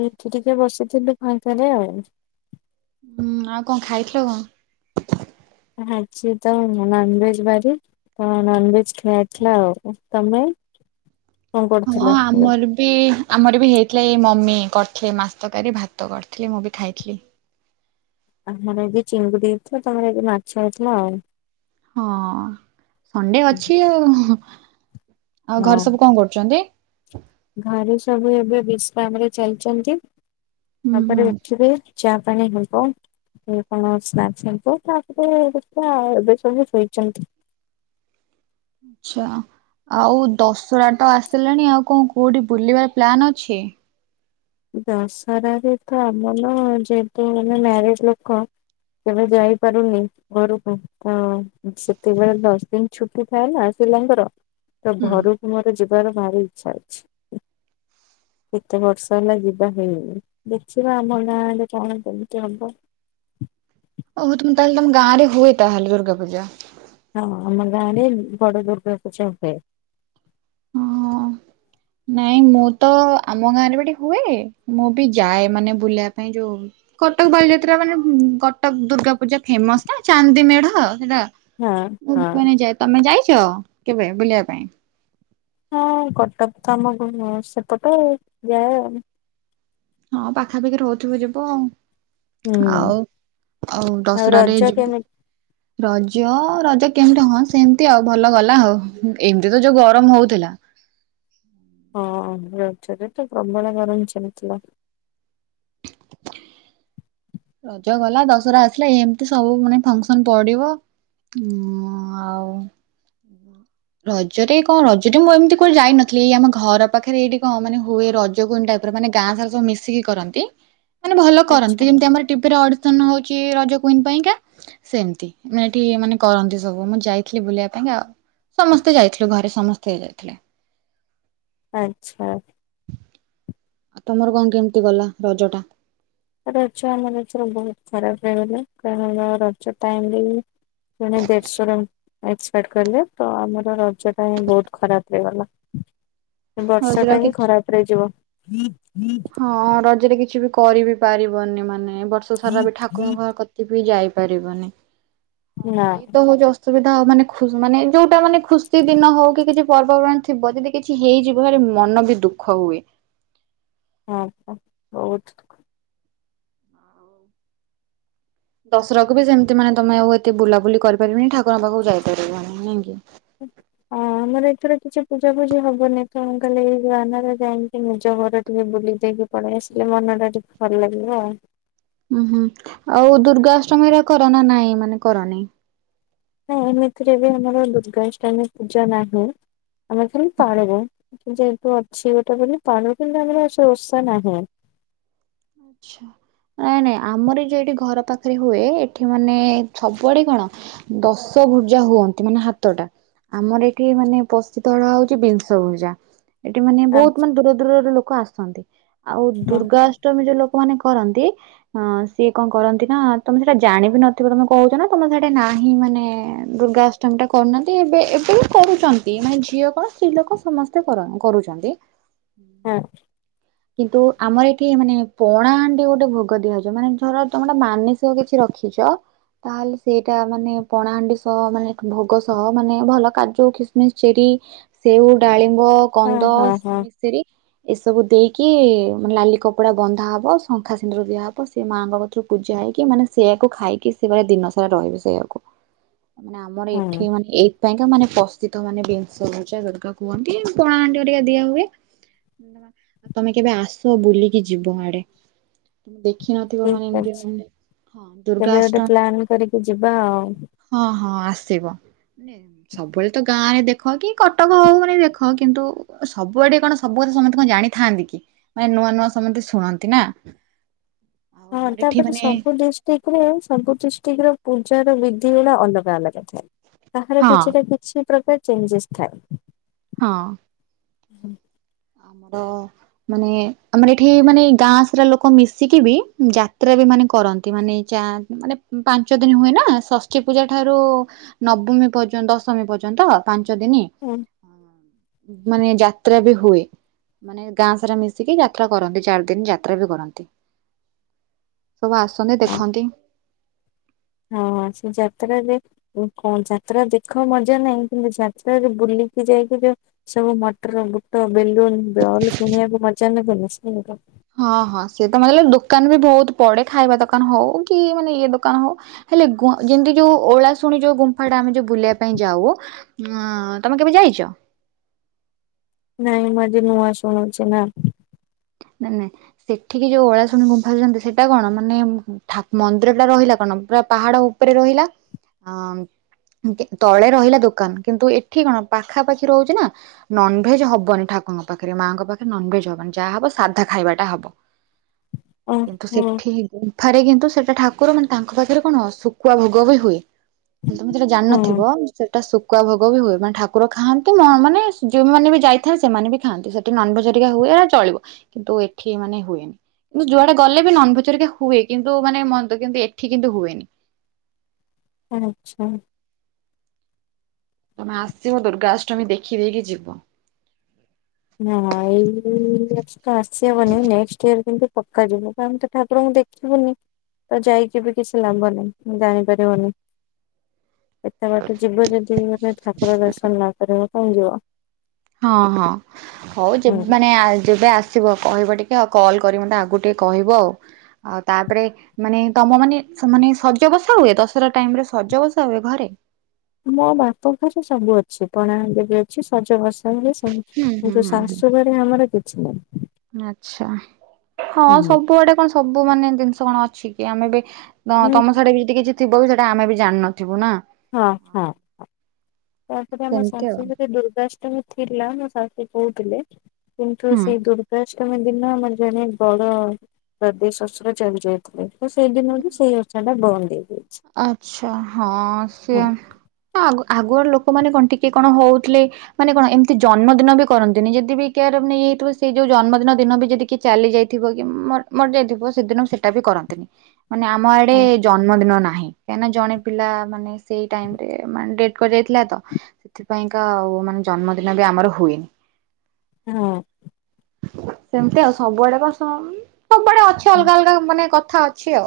ଏଇଠି ଟିିକିଏ ବସିଥିଲି ଫାଙ୍କାରେ ଆଉ ଉୁଁ ଆଉ କଣ ଖାଇଥିଲ କଣ? ଆଜିତ ନନଭେଜ ବାରି। ହଁ ନନଭେଜ ଖିଆ ହେଇଥିଲା ଆଉ ତମେ। କଣ ହଁ କରୁଥିଲ ଏବେ? ଆମରବି। ବି ଆମରବି ହେଇଥିଲା ଏଇ ମମି କରିଥିଲେ ମାଛ ତରକାରୀ ଭାତ କରିଥିଲେ ମୁଁବି ଖାଇଥିଲି। ଆମର ଆଜି ଚିଙ୍ଗୁଡି ଛହେଇଥିଲା ତମର ଆଜି ମାଛ ହେଇଥିଲା ଆଉ। ହଁ ସଣ୍ଡେ ଅଛି ଆଉ ଆଉ ହଁ। ଘରେ ସବୁ କଣ କରୁଚନ୍ତି? ଘରେ ସବୁ ଏବେ ବିଶ୍ରାମରେ ଚାଲିଚନ୍ତି। ହୁଁ ତାପରେ ହୁଁ ଉଠିବି ଚା ପାଣି ହେବ। କଣ [unintelligible] ତାପରେ ଦେଖିଆ ଏବେ ସବୁ ଶୋଇଛନ୍ତି। ଚ୍ଛାଆ। ଆଉ ଦଶହରାତ ଆସିଲାଣି ଆଉ କଣ କଉଠି ବୁଲିବାର ପ୍ଲାନ୍ ଅଛି। ଦଶହରାରେତ ଆମର ଯେହେତୁ ମାନେ ମ୍ୟାରେଜ ଲୋକ କେଭେ ଯାଇପାରୁନି ଘରକୁ। ତ ସେତେବେଳେ ଦଶଦିନ ଛୁଟିଥାଏନା ପିଲାଙ୍କର। ତୋ ହୁଁ ଘରୁକୁ ମୋର ଯିବାର ଭାରି ଇଚ୍ଛା ଅଛି କେତେ ବର୍ଷ? ତାହେଲେ ଯିବା ହେଇନି ଦେଖିବା ଆମ ଗାଁରେ କଣ କେମିତି ହବ। ଓହୋ ତୁମେ ତାହେଲେ ତମ ଗାଁରେ ହୁଏତାହେଲେ ଦୁର୍ଗା ପୂଜା। ହଁ ହଁ ଆମ ଗାଁରେ ବଡ ଦୁର୍ଗାପୂଜା ହୁଏ। ନାଇଁ ମୁଁତ ଆମ ଗାଁରେବି ଟିକେହୁଏ ମୁଁ ବି ଯାଏ ମାନେ ବୁଲିବା ପାଇଁ ଯୋଉ କଟକ ବାଲିଯାତ୍ରା ମାନେ କଟକ ଦୁର୍ଗା ପୂଜା ଫେମସନା ଚାନ୍ଦି ମେଢ ହେଲା। ହଁ ଉ ହଁ। ମାନେ ଯାଇ ତମେ ଯାଇଚ କେବେ ବୁଲିବା ପାଇଁ? ହଁ କଟକତ ଆମ ସେପଟେ ଯାଏ ଆଉ। ହଁ ପାଖାପାଖି ରହୁଥିବେ ଯିବ ଆଉ ଉୁଁ ଆଉ ଆଉ ଦଶହରାରେ ରଜ ଯିବୁ। କେମିତି ରଜ ରଜ କେମିତି ହଁ ସେମିତି ଆଉ ଭଲ ଗଲା ହୋଉ ଏମିତିତ ଯୋଉ ଗରମ ହଉଥିଲା। ହଁ ରଜରେତ ପ୍ରବଳ ଗରମ ଚାଲିଥିଲା। ରଜ ଗଲା ଦଶରା ଆସିଲା ଏମିତି ସବୁ ମାନେ ଫଙ୍କସନ ପଡିବ। ମଁ ଆଉ [inaudible] ରଜରେ କଣ ରଜରେ ମୁଁ ଏମିତି କୁଆଡେ ଯାଇନଥିଲି ଏଇ ଆମ ଘର ପାଖରେ ଏଇଠି କଣ ମାନେ ହୁଏ ରଜ କୁଇନ ଟାଇପ ଏରା ମାନେ ଗାଁ ସାରା ସବୁ ମିଶିକି କରନ୍ତି। [inaudible] ମାନେ ଭଲ ଆଚ୍ଛା କରନ୍ତି ଯେମତି ଆମର ଟିଭିରେ ଅଡିସନ ହଉଚି ରଜ କୁଇନ ପାଇଁକା। ସେମତି ମାନେ ଏଠି ମାନେ କରନ୍ତି ସବୁ ମୁଁ ଯାଇଥିଲି ବୁଲିବା ପାଇଁ ଆଉ ସମସ୍ତେ ଯାଇଥିଲୁ ଘରେ ସମସ୍ତେ ଯାଇଥିଲେ। ଆ ଚ୍ଛା ତମର କଣ କେମିତି ଗଲା ରଜଟା? ରଜ ଆମର ଏଥର ବହୁତ ଖରାପ ହେଇଗଲା କାରଣ ରଜ ଟାଇମରେହିଁ ପୁଣି ଦେଢଶୁର ଏକ୍ସପାର୍ଟ କଲେ ତ ଆମର ରଜ ଟା ହିଁ ବହୁତ ଖରାପ ହେଇଗଲା। ବର୍ଷ ରଜରେ ଟା ଆଉ ହିଁ କିଛି ଖରାପରେ ଯିବ। ହଁ ରଜରେ କିଛି ବି କରିିବି ପାରିବନି ମାନେ ବର୍ଷ ସାରା ବି ଠାକୁରଙ୍କ ଘର ବି ଯାଇପାରିବନି ନା ହଁ ଏଇତ ହଉଛି ଅସୁବିଧା ହଉ ମାନେ ଖୁ ମାନେ ଯୋଉଟା ମାନେ ଖୁସି ଦିନ ହଉ କିଛି ପର୍ବପର୍ବାଣି ଥିବ ଯଦି କିଛି ହେଇଯିବ ହେଲେ ମନ ବି ଦୁଃଖ ହୁଏ। ହଁ ବହୁତ୍। ଦଶରାକୁ ବି ସେମିତି ମାନେ ତମେ ଆଉ ଏତେ ବୁଲାବୁଲି କରିପାରିବନି ଠାକୁଙ୍କ ପାଖକୁ ଯାଇପାରିବ ନାଇଁ କି? ହୁଁ ହଁ ଆମର ଏଥର କିଛି ପୂଜା ଫୂଜି ହବନି ତଣ କାଲି ଏଇ ଗାନରେ ଯାଇକି ନିଜ ଘର ଟିକେ ବୁଲି ଦେଇକି ପଳେଇ ଆସିଲେ ମନ ଟା ଟିକେ ଭଲ ଲାଗିବ ଆଉ। ଉ ହୁଁ ଆଉ ଦୁର୍ଗାଅଷ୍ଟମୀର କର ନା ନାଇଁ ମାନେ କରନି? ନାଇଁ ଏମତିରେ ବି ଆମର ଦୁର୍ଗାଷ୍ଟମୀ ପୂଜା ନାହିଁ। ଆମେ ଖାଲି ପାଳିବୁ ଯେହେତୁ ଅଛି ଗଟେ ବୋଲି [inaudible] ପବ କିନ୍ତୁ ଆମର ଓଷା ନାହି ଆଚ୍ଛା ନାଇଁ ନାଇଁ ଆମର ଯ ଏଠି ଘର ପାଖରେ ହୁଏ ଏଠି ମାନେ ସବୁଆଡେ କଣ ଦଶ ଭୁର୍ଜା ହୁଅନ୍ତି ମାନେ ହାତଟା ଆମର ଏଠି ମାନେ ପ୍ରସିଦ୍ଧ ଅଳା ହଉଛି ବିଂଶଭୂଜା ଏଠି ମାନେ ଆଚ୍ଛା ବହୁତ ମାନେ ଦୂର ଦୂରରୁ ଲୋକ ଆସନ୍ତି ଆଉ ଦୁର୍ଗା ଅଷ୍ଟମୀରେ ଲୋକମାନେ କରନ୍ତି ହଁ ସିଏ କଣ କରନ୍ତି ନା ତମେ ସେଟା ଜାଣିବି ନଥିବ ତମେ କହୁଛ ନା ତମେ ସେଇଟା ନାହିଁ ମାନେ ଦୁର୍ଗା ଅଷ୍ଟମୀ ଟା କରୁନାହାନ୍ତି ଏବେ ଏବେ ବି କରୁଛନ୍ତି ମାନେ ଝିଅ କଣ ସ୍ତ୍ରୀ ଲୋକ ସମସ୍ତେ କରୁଛନ୍ତି ହଁ କିନ୍ତୁ ଆମର ଏଠି ମାନେ ପଣାହାଣ୍ଡି ଗୋଟେ ଭୋଗ ଦିଆହେଉଛି ମାନେ ଧର ତମେ ଗୋଟେ ମାନିସ କ କିଛି ରଖିଛ ତାହେଲେ ସେଇଟା ମାନେ ପଣାହାଣ୍ଡି ସହ ମାନେ ଭୋଗ ସହ ମାନେ ଭଲ କାଜୁ ଖିସମିସ ଚେରି ସେଉ ଡାଳିମ୍ବ ହଁ କନ୍ଦ ହଁ ହଁ ମିଶ୍ରି ଏସବୁ ଦେଇକି କି ମାନେ ଲାଲି କପଡ଼ା ବନ୍ଧା ହବ ଶଙ୍ଖା ସିନ୍ଦୁର ଦିଆହେବ ସେ ମାଆଙ୍କ କଥରୁ ପୂଜା ହେଇକି ମାନେ ସେଇଆକୁ ଖାଇକି ସେ ପୁରା ଦିନ ସାରା ରହିବେ ସେଇଆକୁ [inaudible] ମାନେ ଆମର ହଁ ଏଠି ମାନେ ଏ ପାଇଁକା ମାନେ ପ୍ରସ୍ଥତ ମାନେ ବିଂଶପୂଜା ଦୁର୍ଗା କୁହନ୍ତି ପଣା ହାଣ୍ଡି ହେରିକା ଦିଆ ହୁଏ ମବା [inaudible] ଆଉ ତମେ କେବେ ଆସ ବୁଲିକି ଯିବ ଆଡେ ଦେ ଦେଖି ନଥିବ ମାନେ ଠିକ୍ ଏମତି ଅଛି। ହଁ କେବେ ଗୋଟେ ଦୁର୍ଗାଷ୍ଟମୀ ପ୍ଲାନ୍ କରିକି ଯିବା ଆଉ। ହଁ ହଁ ଆସିବ। ସବୁବେଳେ ତ ଗାଁ ରେ ଦେଖ କି କଟକ ହଉନ ଦେଖ କିନ୍ତୁ ସବୁଆଡେ କଣ ସବୁ କଥା ସମସ୍ତେ କଣ ଜାଣି ଥାଆନ୍ତି କି? ମାନେ ନୂଆ ନୂଆ ସମସ୍ତେ ଶୁଣନ୍ତି ନା ଆଉ ହଁ ଆମର ଏଠି ତାପରେ ମାନେ ସବୁ ଜ କରେ ସବୁ ଡିଷ୍ଟ୍ରିକ୍ଟ ର ପୂଜାର ବିଧି ଗୁଡା ଅଲଗା ଅଲଗା ଥାଏ କାହାର ହଁ କିଛିଟା କିଛି ପ୍ରକାର ଚେଞ୍ଜେସ୍ ଥାଏ। ହଁ ଆମର ମାନେ ଆମର ଏଠି ମାନେ ଗାଁ ସାରା ଲୋକ ମିଶିକି ବି ଯାତ୍ରା ବି ମାନେ କରନ୍ତି ମାନେ ଚା ମାନେ ପାଞ୍ଚ ଦିନି ହୁଏ ନା ଷଷ୍ଠୀ ପୂଜା ଠାରୁ ନବମୀ ପର୍ଯ୍ୟନ୍ତ ଦଶମୀ ପର୍ଯ୍ୟନ୍ତ ପାଞ୍ଚ ଦିନି। ହୁଁ। ମାନେ ଯାତ୍ରା ବି ହୁଏ। ମାନେ ଗାଁ ସାରା ମିଶିକି ଯାତ୍ରା କରନ୍ତି ଚାରି ଦିନି ଯାତ୍ରା ବି କରନ୍ତି। ସବୁ ଆସନ୍ତି ହଁ ଦେଖନ୍ତି। ହଁ ସେ ଯାତ୍ରାରେ କଣ ଯାତ୍ରା ଦେଖ ମଜା ନାହିଁ କିନ୍ତୁ ଯାତ୍ରାରେ ବୁଲିକି ଯାଇକି ଯୋଉ ସବୁ ମଟର ବୁଟ ବେଲୁନ୍ ବଲ୍ କିଣିବାକୁ ମଜା ଲାଗେନି ସେ ହଁ ହଁ ସେଏ ତ ମାନେ ଦୋକାନ ବି ବହୁତ୍ ପଡେ଼ ଖାଇବା ଦୋକାନ ହଉ କି ମାନେ ଇଏ ଦୋକାନ ହଉ। ହେଲେ ଯେମିତି ଯୋଉ ଓଳା ଶୁଣି ଯୋଉ ଗୁମ୍ଫା ଟା ଆମେ ଯୋଉ ବୁଲିବା ପାଇଁ ଯାଉ ହଁ ତମେ କେବେ ଯାଇଛ? ନାଇଁ ମୁଁ ଆଜି ନୂଆ ଶୁଣୁଛି ନା ନେନେ ସେଠିକି ଯୋଉ ଓଳା ଶୁଣି ଗୁମ୍ଫାରୁଛନ୍ତି ସେଇଟା କଣ ମାନେ ମନ୍ଦିର ଟା ରହିଲା କଣ ପୁରା ପାହାଡ଼ ଉ ଉପରେ ରହିଲା ଅଁ ତଳେ ରହିଲା ଦୋକାନ୍ କିନ୍ତୁ ଏଠି କଣ ପାଖାପାଖି ରହୁଛି ନା ନନ୍ଭେଜ ହବନି ଠାକୁଙ୍କ ପାଖରେ ମାଆଙ୍କ ପାଖରେ ନନଭେଜ ହବନି ଯାହା ହବ ସାଧା ଖାଇବାଟା ହବ କିନ୍ତୁ ଓହୋ ସେଠି ଫାରେ କିନ୍ତୁ ସେଟା ଠାକୁର ମାନେ ତାଙ୍କ ପାଖରେ କଣ ଶୁଖୁଆ ଭୋଗ ବି ହୁଏ। ତମେ ସେଇଟା ହଁ ଜାଣିନଥିବ। ସେଟା ଶୁଖୁଆ ଭୋଗ ବି ହୁଏ ମାନେ ଠାକୁର ଖାଆନ୍ତି ମାନେ ଯୋଉମାନେ ବି ଯାଇଥାନ୍ତି ସେମାନେ ବି ଖାଆନ୍ତି ସେ ଏଠ ନନ୍ଭେଜ୍ ହେରିକା ହୁଏ ଚଳିବ କିନ୍ତୁ ଏଠି ମାନେ ହୁଏନି। କିନ୍ତ ଯୁଆଡେ଼ ଗଲେ ବି ନନ୍ଭରିକା ହୁଏ କିନ୍ତୁ ମାନେ ମନ୍ଦି କିନ୍ତୁ ଏଠି କିନ୍ତୁ ହୁଏନି। ଆଚ୍ଛା। ତମେ ଆସିବ ଦୁର୍ଗାଷ୍ଟମୀ ଦେଖିଦେଇକି ଯିବ। ହଁ ଏଇ ବର୍ଷ ତ ଆସିହବନି ନେକ୍ସଟ ଇୟର କେମତି ପକ୍କା ଯିବି କଣ ତ ଠାରଙ୍କୁ ଦେଖ୍ ବୁନି ତ ଯାଇକି ବି କିଛି ଲାମ୍ବ ନାହିଁ ମୁଁ ଜାଣିପାରିବୁନି। ଏତେ ବାଟ ଯିବ ଯଦି ମାନେ ଠାକୁର ଦର୍ଶନ ନ କରିବ କଣ ଯିବ। ହଁ ହଁ ହଉ ହୁଁ। ମାନେ ଯେ- ଯେବେ ଆସ କହିବ ଟିକେଉ କଲ୍ କରି ମତେ ଆଗକୁ ଟିକେ କହିବ ଆଉ ଆଉ ତାପରେ ମାନେ ତମ ମାନେ ମାନେ ଶଜ ବସା ହୁଏ ଦଶହରା ଟାଇମ ରେ ଶଜ ବସା ହୁଏ ଘରେ ମୋ ବାପା ଘର ସବୁ ଅଛି ପଣା ଯବେ ଅଛି ସଜବାସ ହୁଁ ହୁଁ କିନ୍ତୁ ହୁଁ ଶାଶୁଘରେ ଆମର କିଛି ନାହିଁ। ଆଚ୍ଛା ହଁ ହୁଁ। ସବୁଆଡେ କଣ ସବୁ ମାନେ ଜିନିଷ କଣ ଅଛି କି ଆମେ ଏ ତ ହଁ ତମ ସାଇଡା ବି ଯଦି କିଛି ଥିବ ବି ସେଇଟା ଆମେ ବି ଜାଣିନଥିବୁ ନା ହଁ ହଁ ତାପରେ ଆମ ସେମିତି ଆଉ ସଂସ୍କୃତିରେ ଦୁର୍ଗା ଥିଲା ମୋ ଶାଶୁ କହୁଥିଲେ କିନ୍ତୁ ହୁଁ। ସେଇ ଦୁର୍ଗା ଅଷ୍ଟମୀ ଦିନ ମାନେ ଜଣେ ବଡ଼ ପଦେଶୁର ଚାଲି ଯାଇଥିଲେ। ତ ସେଇଦିନରୁ ସେଇ ଓଷା ଟା ବନ୍ଦ୍ ହେଇଯାଇଛି। ଆଛା ହଁ ସେ ହଁ ଆ-ଆଗୁଆଡ ଲୋକମାନୋନ କଣ ଟିକେ କଣ ହଉଥିଲେ। ମାନେ କଣ ଏମିତି ଜନ୍ମଦିନ ବି କରନ୍ତିନି ଯଦି ବି କେୟାର ନେଇଯଇଥିବ ସେଇ ଯୋଉ ଜନ୍ମଦିନ ଦିନ ବି ଯଦି କି ଚାଲି ଯାଇଥିବ କି ମରିଯାଇଥିବ ସେଦିନ ସେଇଟା ବି କରନ୍ତିନି। ମାନେ ଆମ ଆଡେ ହଁ ଜନ୍ମଦିନ ନାହିଁ କାହିଁକିନା ଜଣେ ପିଲା ମାନେ ସେଇ ଟାଇମ୍ ରେ ମାନେଡ୍ କରାଯାଇଥିଲା ତ ସେଥିପାଇଁକା ଆଉ ମାନେ ଜନ୍ମଦିନ ବି ଆମର ହୁଏ ହଁ ସେମିତି ଆଉ ସବୁଆଡେ କ ସବୁଆଡେ ଅଛି ଅଲଗା ଅଲଗା ମାନେ କଥା ଅ ଛିଅ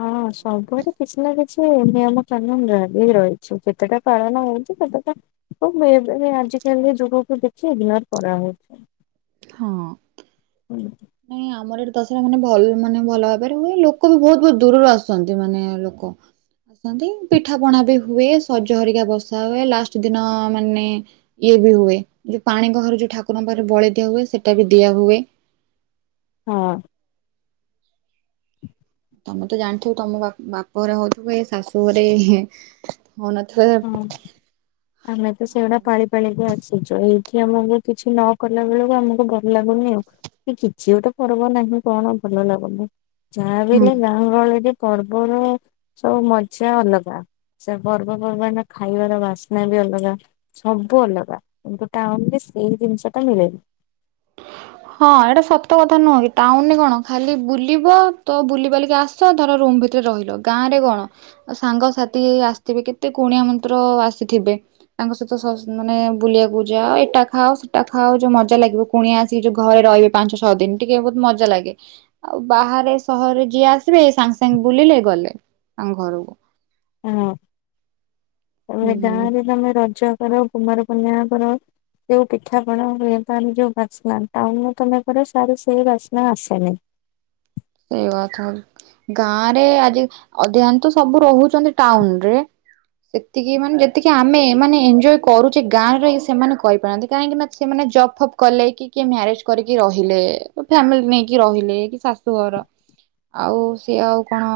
ହଁ ସବୁଆଡେ କିଛି ନା କିଛି ନିୟମ କାନୁନ ଲାଗି ରହିଛି କେତେଟା ପାଳନ ହଉଛି କେତେଟା ଖୁବ ବ ଆଜିିକାଲି ଯୁଗକୁ ଦେଖି ଇଗନୋର୍ କରା ହେଉଛି ହଁ ହୁଁ ନାଇଁ ଆମର ଏଠି ଦଶହରା ମାନେ ଭଲ ମାନେ ଭଲ ଭାବରେ ହୁଏ ଲୋକ ବି ବହୁତ ବହୁତ୍ ଦୂରରୁ ଆସୁଛନ୍ତି ମାନେ ଲୋକ ଆନ୍ତି ପିଠା ପଣା ବି ହୁଏ ସଜ ହରିକା ବସା ହୁଏ ଲାଷ୍ଟ ଦିନ ମାନେ ଇଏ ବି ହୁଏ ଯୋଉ ପାଣି ଗହର ଯୋଉ ଠାକୁରଙ୍କ ପାଖରେ ବଳି ଦିଆ ହୁଏ ସେଟା ବି ଦିଆ ହୁଏ। ହଁ ତମେ ତ ଜାଣିଥିବ ତମ ବାପ ଘରେ ହଉଥିବ ଏ ଶାଶୁ ଘରେ ହଉନଥିବ ହଁ ଆମେ ତ ସେଇଗୁଡା ଆଉ ପାଳି ପାଳିକି ଅସିଛୁ ଏଇଠି ଆମକୁ କିଛି ନ କଲା ବେଳକୁ ଆମକୁ ଭଲ ଲାଗୁନି ଆଉ କିଛି ଗୋଟେ ପର୍ବ ନାହିଁ କଣ ଭଲ ଲାଗୁନି ଯାହା ବି ହେଲେ ହୁଁ। ଗାଁ ଗହଳିରେ ପର୍ବର ସବୁ ମଜା ଅଲଗା ସେ ପର୍ବ ପର୍ବପର୍ବାଣିର ଖାଇବାର ବାସ୍ନା ବି ଅଲଗା ସବୁ ଅଲଗା କିନ୍ତୁ ଟାଉନ ରେ ସେଇ ଜିନିଷ ଟା ମିଳେନି ହ ହଁ ଏଇଟା ସତ କଥା ନୁହଁ କି ତାଉନ କଣ ଖାଲି ବୁଲିବ ତ ବୁଲି ବାଲିକି ଆସ ସ ଧର ରୁମ୍ ଭିତରେ ରହିଲ ଗାଁ ରେ କଣ ସାଙ୍ଗସାଥି ଆସିଥିବେ କେତେ କୁଣିଆ ମନ୍ତ୍ର ଆସିଥିବେ। ତାଙ୍କ ସହିତ ସ ମାନେ ବୁଲିବାକୁ ଯାଅ ଏଟା ଖାଅ ସେଟା ଖାଅ ଯୋ ମଜା ଲାଗିବ। କୁଣିଆ ଆସି ଯୋଉ ଘରେ ରହିବେ ପାଞ୍ଚ ଛଅ ଦିନ ଟିକେ ବହୁତ ମଜା ଲାଗେ। ଆଉ ବାହାରେ ସହରରେ ଯିଏ ଆସିବେ ସାଙ୍ଗେ ସାଙ୍ଗେ ବୁଲିଲେ ଗଲେ ତାଙ୍କ ଘରକୁ। ହଁ ତା ହେଲେ ଗାଁ ହୁଁ ରେ ତମେ ରଜ କର କୁମାର ପୂର୍ଣ୍ଣିମା କର। ଯୋଉ ପିଠାପଣା ହୁଏ ଯୋଉ ବାସ୍ନା ଟାଉନରେ ତମେ କର ସାର୍ ସେଇ ବାସ୍ନା ଆସେନି। ସେଇ କଥା ଗାଁ ରେ ଆଜି ଅଧିକାଂଶ ତ ସବୁ ରହୁଛନ୍ତି ଟାଉନ ରେ। ସେତିକି ମାନେ ଯେତିକି ଆମେ ମାନେ ଏଞ୍ଜୟ କରୁଛେ ଗାଁ ରେ ରହିକି ସେମାନେ କହିପାରନ୍ତି କାହିଁକି ନା। ସେମାନେ ଜପ୍ ଫପ୍ କଲେ କି କିଏ ମ୍ୟାରେଜ କରିକି ରହିଲେ ଫ୍ୟାମିଲି ନେଇକି ରହିଲେ କି ଶା ତୋର। ଆଉ ସିଏ ଆଉ କଣ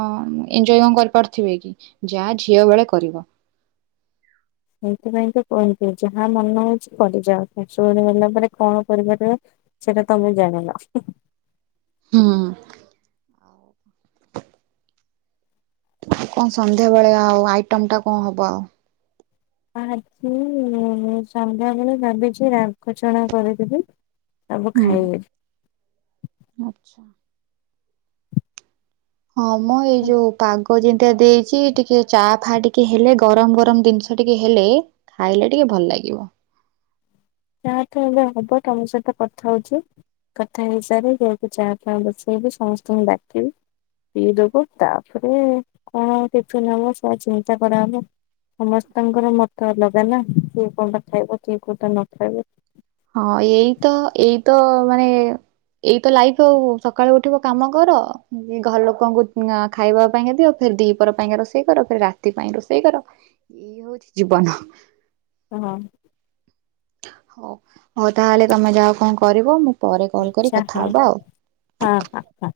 ଏଞ୍ଜୟ କଣ କରିପାରୁଥିବେ କି ଯାହା ଝିଅ ବେଳେ କରିବ। ସେଇଥିପାଇଁ ତ କୁହନ୍ତି ଯାହା ମନେ ହଉଛି କରିଯାଅ ଶୁଣିଗଲା ପରେ କଣ କରିପାରିବା। ସେଟା ତମେଁ ଜାଣିଲ। ହଁ। କଣ ସନ୍ଧ୍ୟାବେଳେ ଆଉ ଆଇଟମ ଟା କଣ ହବ ଆଉ। ଆଜି ସନ୍ଧ୍ୟାବେଳେ ଭାବିଛି ରାଘଛଣା କରିଦେବି। ସବୁ ଖାଇବେ। ଆଚ୍ଛା। ହଁ ମୋ ଏଇ ଯୋଉ ପାଗ। ପାଗ ଜେମିତିଆ ଦେଇଛି ଟିକେ ଚା ଫା ଟିକେ ହେଲେ ଗରମ ଗରମ ଜିନିଷ ଟିକେ ହେଲେ। ଖାଇଲେ ଟିକେ ଭଲ ଲାଗିବ। ଯାହା ତ ଏବେ ହବ ତମ ସହିତ କଥା ହଉଚି। କଥା ହେଇସାରେ ଯାଇକି ଚା ଫା ବସେଇବି ସମସ୍ତଙ୍କୁ ଡାକିବି। ପିଇଦବୁ, ତାପରେ କଣ ଟିଫିନ୍ ହବ ସେ ଚିନ୍ତା କରାହବ। ସମସ୍ତଙ୍କର ମତ ଅଲଗା ନା, କିଏ କଉଟା ଖାଇବ କିଏ କୋଉଟା ନ ଖାଇବେ। ହଁ, ଏଇ ତ ଏଇ ତ ମାନେ। ଏଇ ତ ଲାଇଫ ଆଉ, ସକାଳୁ ଉଠିବ କାମ କର, ଘର ଲୋକଙ୍କୁ ଖାଇବା ପାଇଁକି ଦିଅ। ଫେରେ ଦି ପର ପାଇଁକା ରୋଷେଇ କର, ଫେରେ ରାତି ପାଇଁ ରୋଷେଇ କର। ହଁ। ଏଇ ହଉଚି ଜୀବନ। ହଁ। ହଉ, ହଉ ତାହେଲେ ତମେ ଯାଅ କଣ କରିବ ମୁଁ। ପରେ କଲ୍ କରି ଆଚ୍ଛା କଥା ହଉ, ହବା ଆଉ। ହଁ ହଁ ହଁ।